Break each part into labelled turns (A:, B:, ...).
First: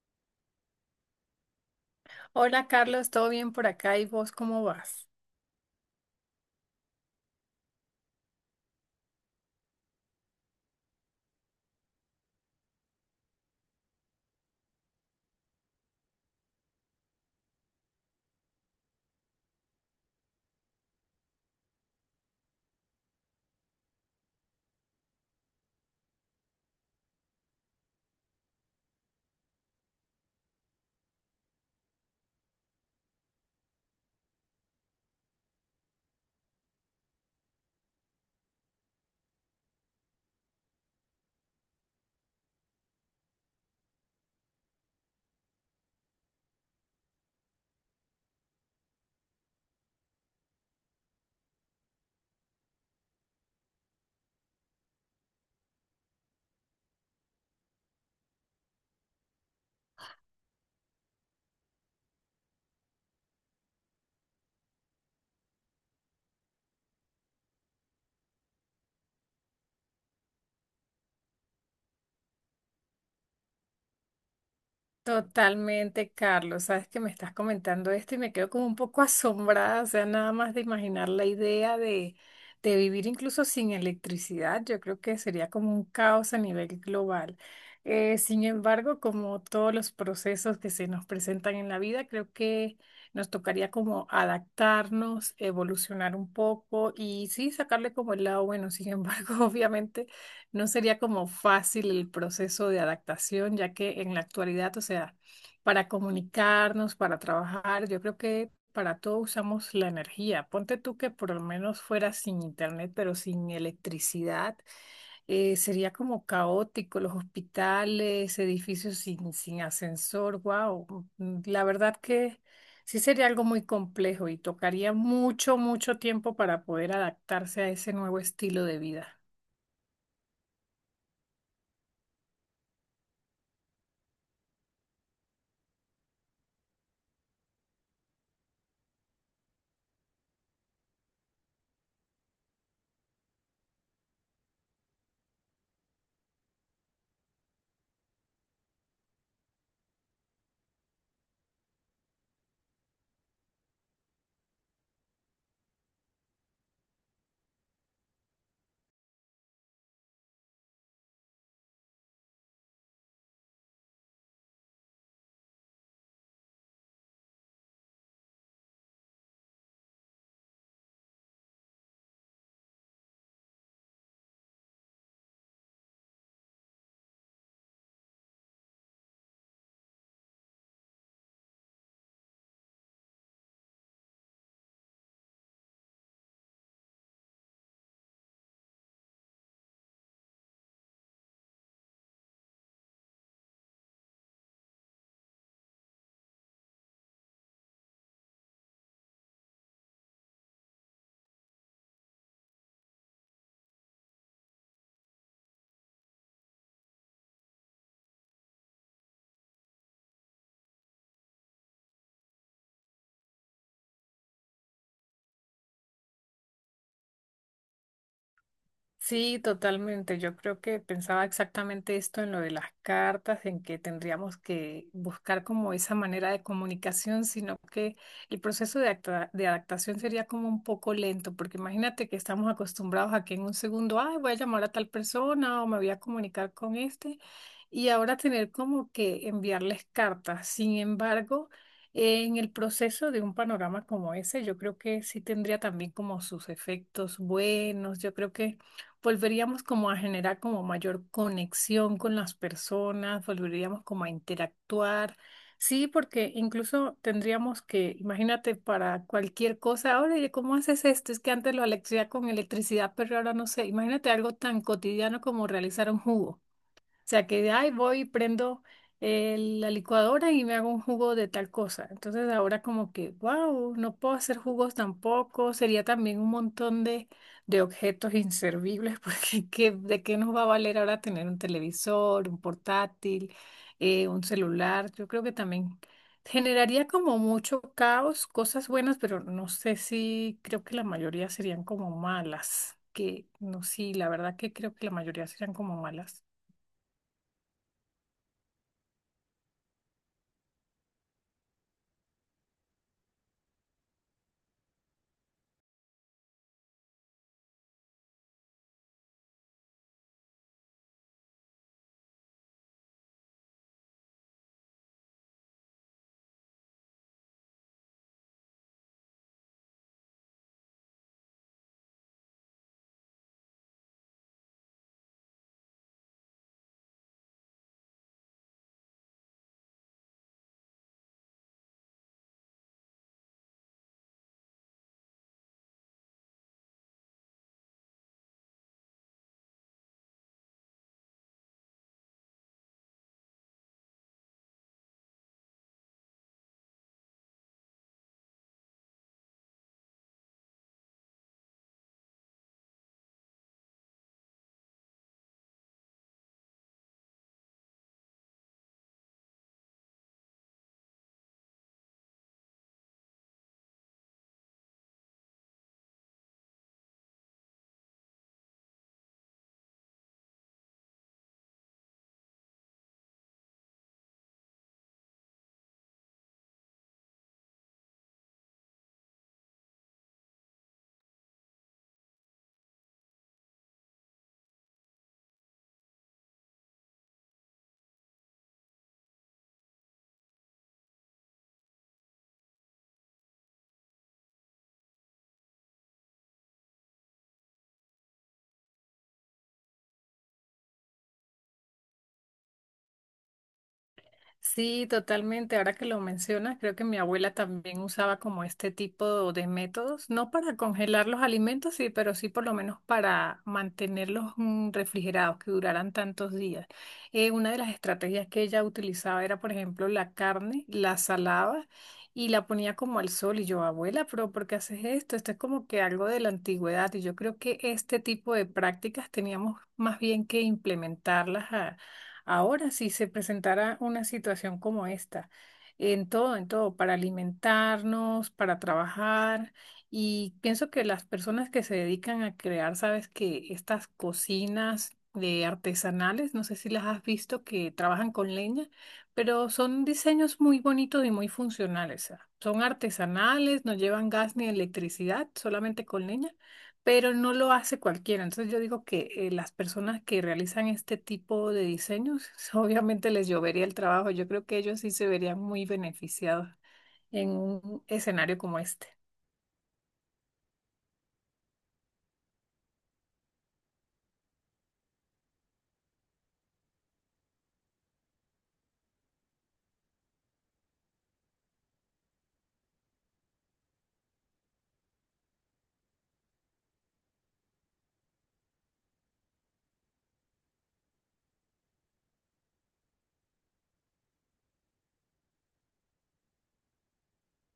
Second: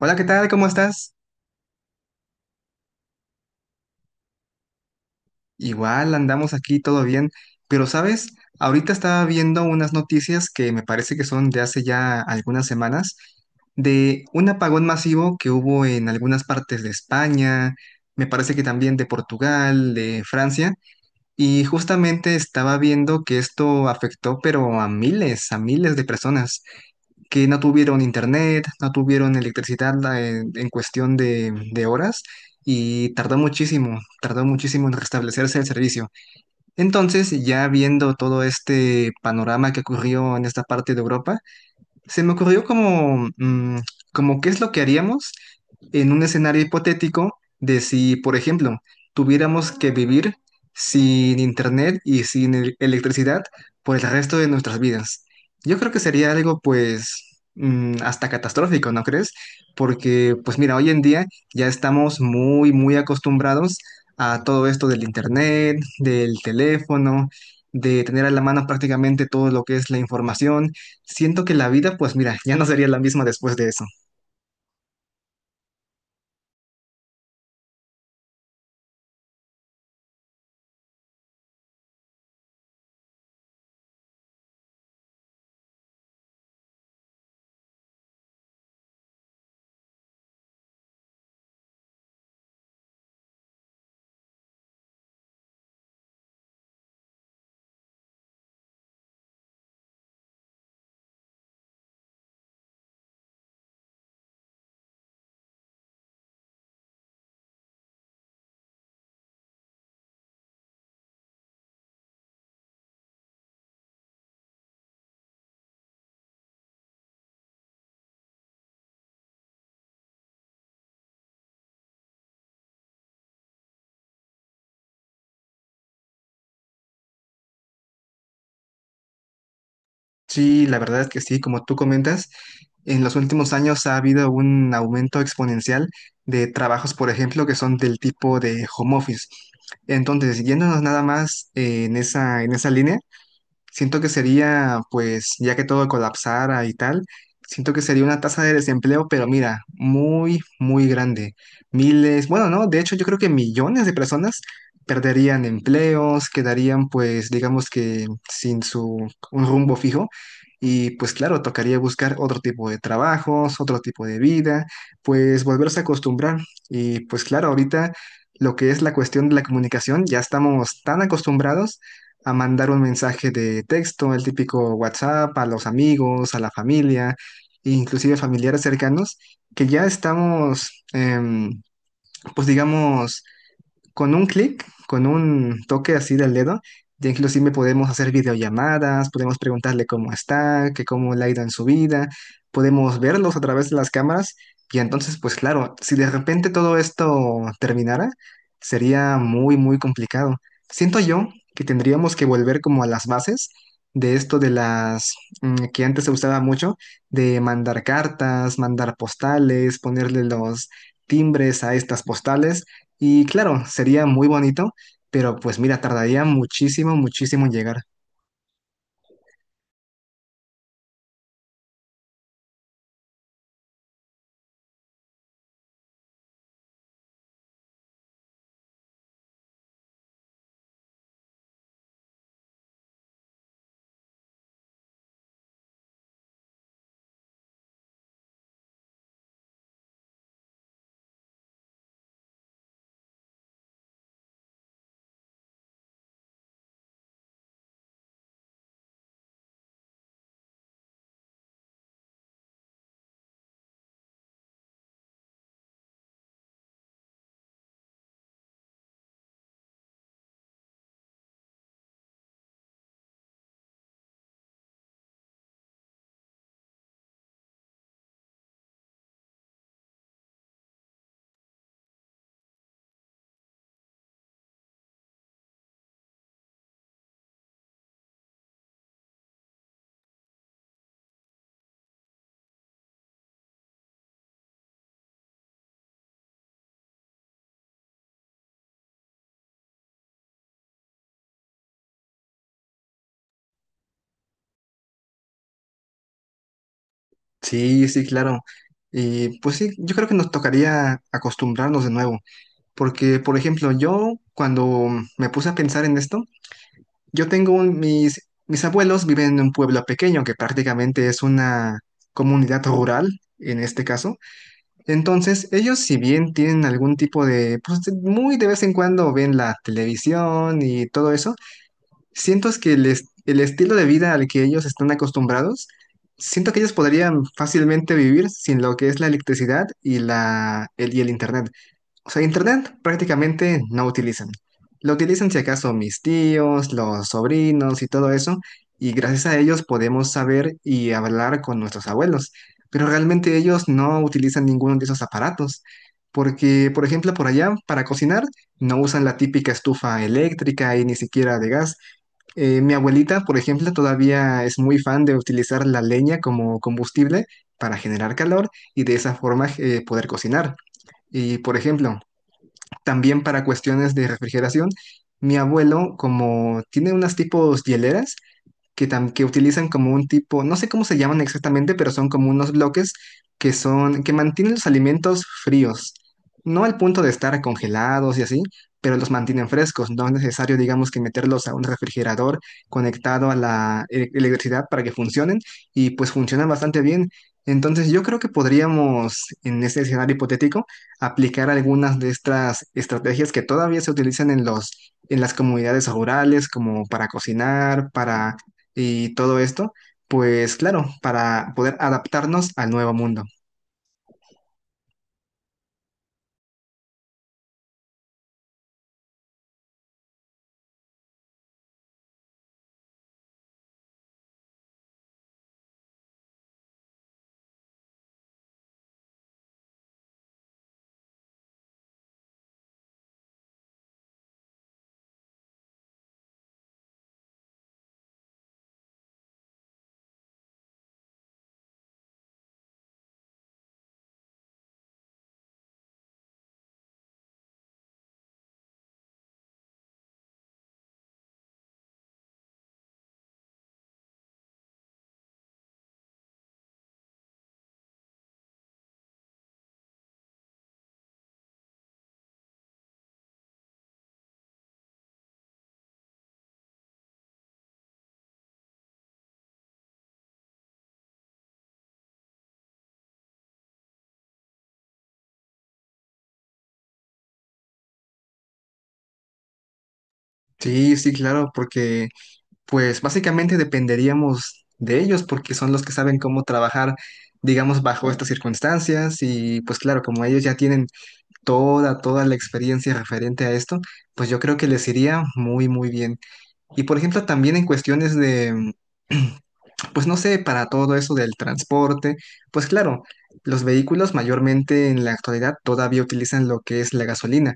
A: Hola, ¿qué tal? ¿Cómo estás?
B: Hola Carlos, ¿todo bien por acá? ¿Y vos cómo vas?
A: Igual andamos aquí todo bien, pero sabes, ahorita estaba viendo unas noticias que me parece que son de hace ya algunas semanas, de un apagón masivo que hubo en algunas partes de España, me parece que también de Portugal, de Francia, y justamente estaba viendo que esto afectó pero a miles de personas, que no tuvieron internet, no tuvieron electricidad en, cuestión de horas y tardó muchísimo en restablecerse el servicio. Entonces, ya viendo todo este panorama que ocurrió en esta parte de Europa, se me ocurrió como qué es lo que haríamos en un escenario hipotético de si, por ejemplo, tuviéramos que vivir sin internet y sin electricidad por el resto de nuestras vidas. Yo creo que sería algo, pues, hasta catastrófico, ¿no crees? Porque, pues mira, hoy en día ya estamos muy, muy acostumbrados a todo esto del internet, del teléfono, de tener a la mano prácticamente todo lo que es la información. Siento que la vida, pues mira, ya no sería la misma después de eso.
B: Totalmente, Carlos. Sabes que me estás comentando esto y me quedo como un poco asombrada, o sea, nada más de imaginar la idea de vivir incluso sin electricidad. Yo creo que sería como un caos a nivel global. Sin embargo, como todos los procesos que se nos presentan en la vida, creo que nos tocaría como adaptarnos, evolucionar un poco y sí, sacarle como el lado bueno. Sin embargo, obviamente no sería como fácil el proceso de adaptación, ya que en la actualidad, o sea, para comunicarnos, para trabajar, yo creo que para todo usamos la energía. Ponte tú que por lo menos fuera sin internet, pero sin electricidad, sería como caótico, los hospitales, edificios sin ascensor, wow. La verdad que sí sería algo muy complejo y tocaría mucho, mucho tiempo para poder adaptarse a ese nuevo estilo de vida.
A: Sí, la verdad es que sí, como tú comentas, en los últimos años ha habido un aumento exponencial de trabajos, por ejemplo, que son del tipo de home office. Entonces, yéndonos nada más en esa línea. Siento que sería, pues, ya que todo colapsara y tal, siento que sería una tasa de desempleo, pero mira, muy, muy grande. Miles, bueno, no, de hecho yo creo que millones de personas perderían empleos, quedarían, pues, digamos que sin su, un rumbo fijo. Y pues claro, tocaría buscar otro tipo de trabajos, otro tipo de vida, pues volverse a acostumbrar. Y pues claro, ahorita lo que es la cuestión de la comunicación, ya estamos tan acostumbrados a mandar un mensaje de texto, el típico WhatsApp, a los amigos, a la familia, e inclusive familiares cercanos, que ya estamos, pues digamos, con un clic, con un toque así del dedo, ya inclusive podemos hacer videollamadas, podemos preguntarle cómo está, que cómo le ha ido en su vida, podemos verlos a través de las cámaras y entonces, pues claro, si de repente todo esto terminara, sería muy, muy complicado. Siento yo que tendríamos que volver como a las bases de esto de las, que antes se usaba mucho, de mandar cartas, mandar postales, ponerle los timbres a estas postales. Y claro, sería muy bonito, pero pues mira, tardaría muchísimo, muchísimo en llegar.
B: Sí, totalmente. Yo creo que pensaba exactamente esto en lo de las cartas, en que tendríamos que buscar como esa manera de comunicación, sino que el proceso de, de adaptación sería como un poco lento, porque imagínate que estamos acostumbrados a que en un segundo, ay, voy a llamar a tal persona o me voy a comunicar con este, y ahora tener como que enviarles cartas. Sin embargo, en el proceso de un panorama como ese, yo creo que sí tendría también como sus efectos buenos. Yo creo que volveríamos como a generar como mayor conexión con las personas, volveríamos como a interactuar. Sí, porque incluso tendríamos que, imagínate, para cualquier cosa, oye, ¿cómo haces esto? Es que antes lo hacía con electricidad, pero ahora no sé. Imagínate algo tan cotidiano como realizar un jugo sea, que, ay, voy y prendo la licuadora y me hago un jugo de tal cosa. Entonces ahora como que, wow, no puedo hacer jugos tampoco. Sería también un montón de objetos inservibles, porque ¿de qué nos va a valer ahora tener un televisor, un portátil, un celular? Yo creo que también generaría como mucho caos, cosas buenas, pero no sé si creo que la mayoría serían como malas. Que no, sí, la verdad que creo que la mayoría serían como malas.
A: Sí, sí, claro. Y pues sí, yo creo que nos tocaría acostumbrarnos de nuevo, porque por ejemplo, yo cuando me puse a pensar en esto, yo tengo mis abuelos viven en un pueblo pequeño que prácticamente es una comunidad rural en este caso. Entonces, ellos si bien tienen algún tipo de pues muy de vez en cuando ven la televisión y todo eso. Siento es que el, el estilo de vida al que ellos están acostumbrados, siento que ellos podrían fácilmente vivir sin lo que es la electricidad y y el internet. O sea, internet prácticamente no utilizan. Lo utilizan si acaso mis tíos, los sobrinos y todo eso, y gracias a ellos podemos saber y hablar con nuestros abuelos. Pero realmente ellos no utilizan ninguno de esos aparatos. Porque, por ejemplo, por allá, para cocinar, no usan la típica estufa eléctrica y ni siquiera de gas. Mi abuelita, por ejemplo, todavía es muy fan de utilizar la leña como combustible para generar calor y de esa forma poder cocinar. Y, por ejemplo, también para cuestiones de refrigeración, mi abuelo, como tiene unas tipos hieleras, que, que utilizan como un tipo, no sé cómo se llaman exactamente, pero son como unos bloques que son, que mantienen los alimentos fríos. No al punto de estar congelados y así, pero los mantienen frescos. No es necesario, digamos, que meterlos a un refrigerador conectado a la electricidad para que funcionen y pues funcionan bastante bien. Entonces yo creo que podríamos, en este escenario hipotético, aplicar algunas de estas estrategias que todavía se utilizan en los, en las comunidades rurales, como para cocinar, para y todo esto, pues claro, para poder adaptarnos al nuevo mundo.
B: Sí, totalmente. Ahora que lo mencionas, creo que mi abuela también usaba como este tipo de métodos, no para congelar los alimentos, sí, pero sí por lo menos para mantenerlos refrigerados, que duraran tantos días. Una de las estrategias que ella utilizaba era, por ejemplo, la carne, la salaba y la ponía como al sol. Y yo, abuela, pero ¿por qué haces esto? Esto es como que algo de la antigüedad. Y yo creo que este tipo de prácticas teníamos más bien que implementarlas ahora, si se presentara una situación como esta, en todo, para alimentarnos, para trabajar, y pienso que las personas que se dedican a crear, sabes que estas cocinas de artesanales, no sé si las has visto, que trabajan con leña, pero son diseños muy bonitos y muy funcionales. O sea, son artesanales, no llevan gas ni electricidad, solamente con leña, pero no lo hace cualquiera. Entonces yo digo que las personas que realizan este tipo de diseños, obviamente les llovería el trabajo. Yo creo que ellos sí se verían muy beneficiados en un escenario como este.
A: Sí, sí, claro, porque pues básicamente dependeríamos de ellos porque son los que saben cómo trabajar, digamos, bajo estas circunstancias y pues claro, como ellos ya tienen toda, toda la experiencia referente a esto, pues yo creo que les iría muy, muy bien. Y por ejemplo, también en cuestiones de... pues no sé, para todo eso del transporte, pues claro, los vehículos mayormente en la actualidad todavía utilizan lo que es la gasolina,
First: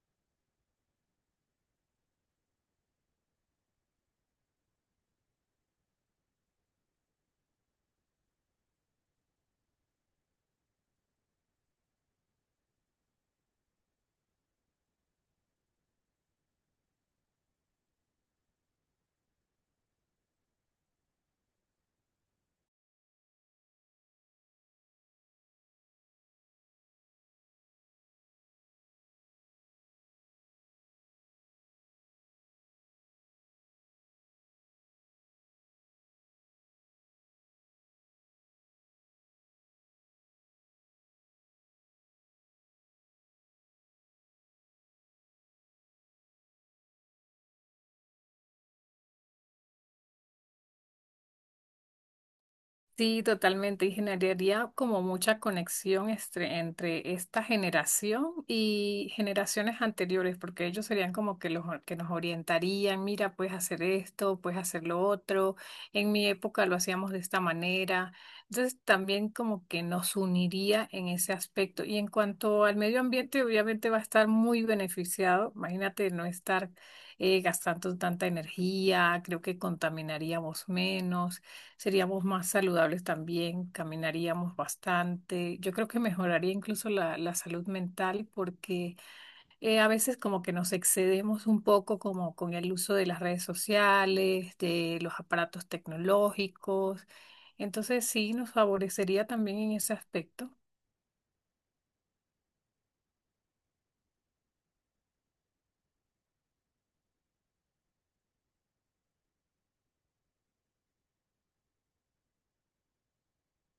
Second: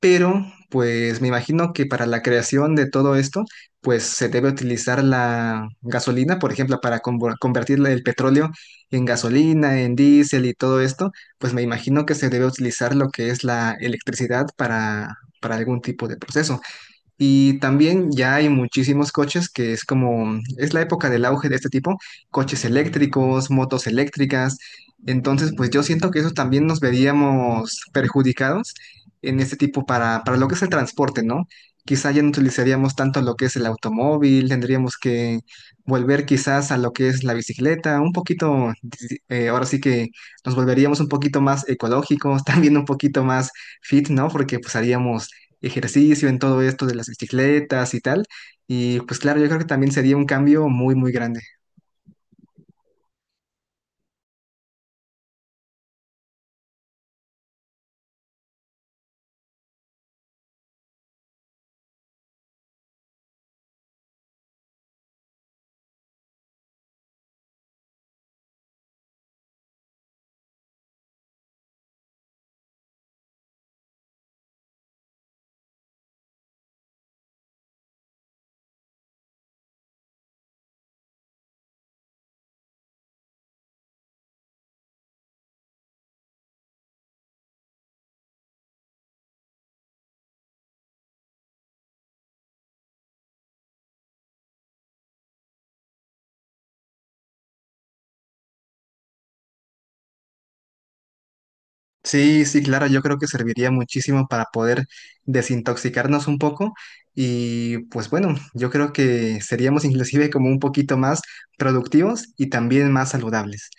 A: pero pues me imagino que para la creación de todo esto, pues se debe utilizar la gasolina, por ejemplo, para convertir el petróleo en gasolina, en diésel y todo esto, pues me imagino que se debe utilizar lo que es la electricidad para algún tipo de proceso. Y también ya hay muchísimos coches que es como, es la época del auge de este tipo, coches eléctricos, motos eléctricas. Entonces, pues yo siento que eso también nos veríamos perjudicados en este tipo para lo que es el transporte, ¿no? Quizá ya no utilizaríamos tanto lo que es el automóvil, tendríamos que volver quizás a lo que es la bicicleta, un poquito, ahora sí que nos volveríamos un poquito más ecológicos, también un poquito más fit, ¿no? Porque pues haríamos ejercicio, en todo esto de las bicicletas y tal. Y pues claro, yo creo que también sería un cambio muy, muy grande.
B: Sí, totalmente. Y generaría como mucha conexión entre esta generación y generaciones anteriores, porque ellos serían como que los que nos orientarían, mira, puedes hacer esto, puedes hacer lo otro. En mi época lo hacíamos de esta manera. Entonces también como que nos uniría en ese aspecto. Y en cuanto al medio ambiente, obviamente va a estar muy beneficiado. Imagínate no estar gastando tanta energía, creo que contaminaríamos menos. Seríamos más saludables también, caminaríamos bastante. Yo creo que mejoraría incluso la salud mental porque a veces como que nos excedemos un poco como con el uso de las redes sociales, de los aparatos tecnológicos. Entonces sí, nos favorecería también en ese aspecto.
A: Sí, sí, claro, yo creo que serviría muchísimo para poder desintoxicarnos un poco y pues bueno, yo creo que seríamos inclusive como un poquito más productivos y también más saludables.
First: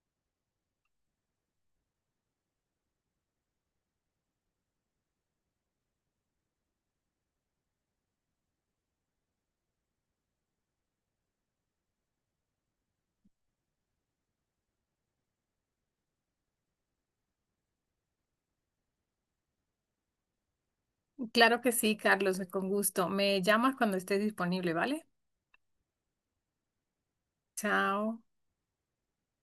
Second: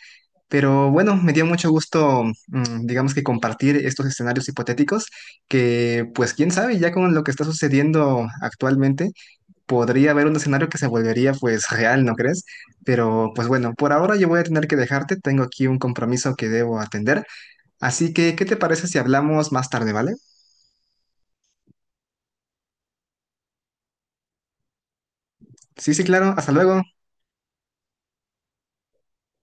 A: Pero bueno, me dio mucho gusto, digamos que compartir estos escenarios hipotéticos que pues quién sabe, ya con lo que está sucediendo actualmente podría haber un escenario que se volvería pues real, ¿no crees? Pero pues bueno, por ahora yo voy a tener que dejarte, tengo aquí un compromiso que debo atender, así que ¿qué te parece si hablamos más tarde, ¿vale?
B: Claro que sí, Carlos, con gusto. Me llamas cuando estés disponible, ¿vale?
A: Sí, sí, claro, hasta luego.
B: Chao.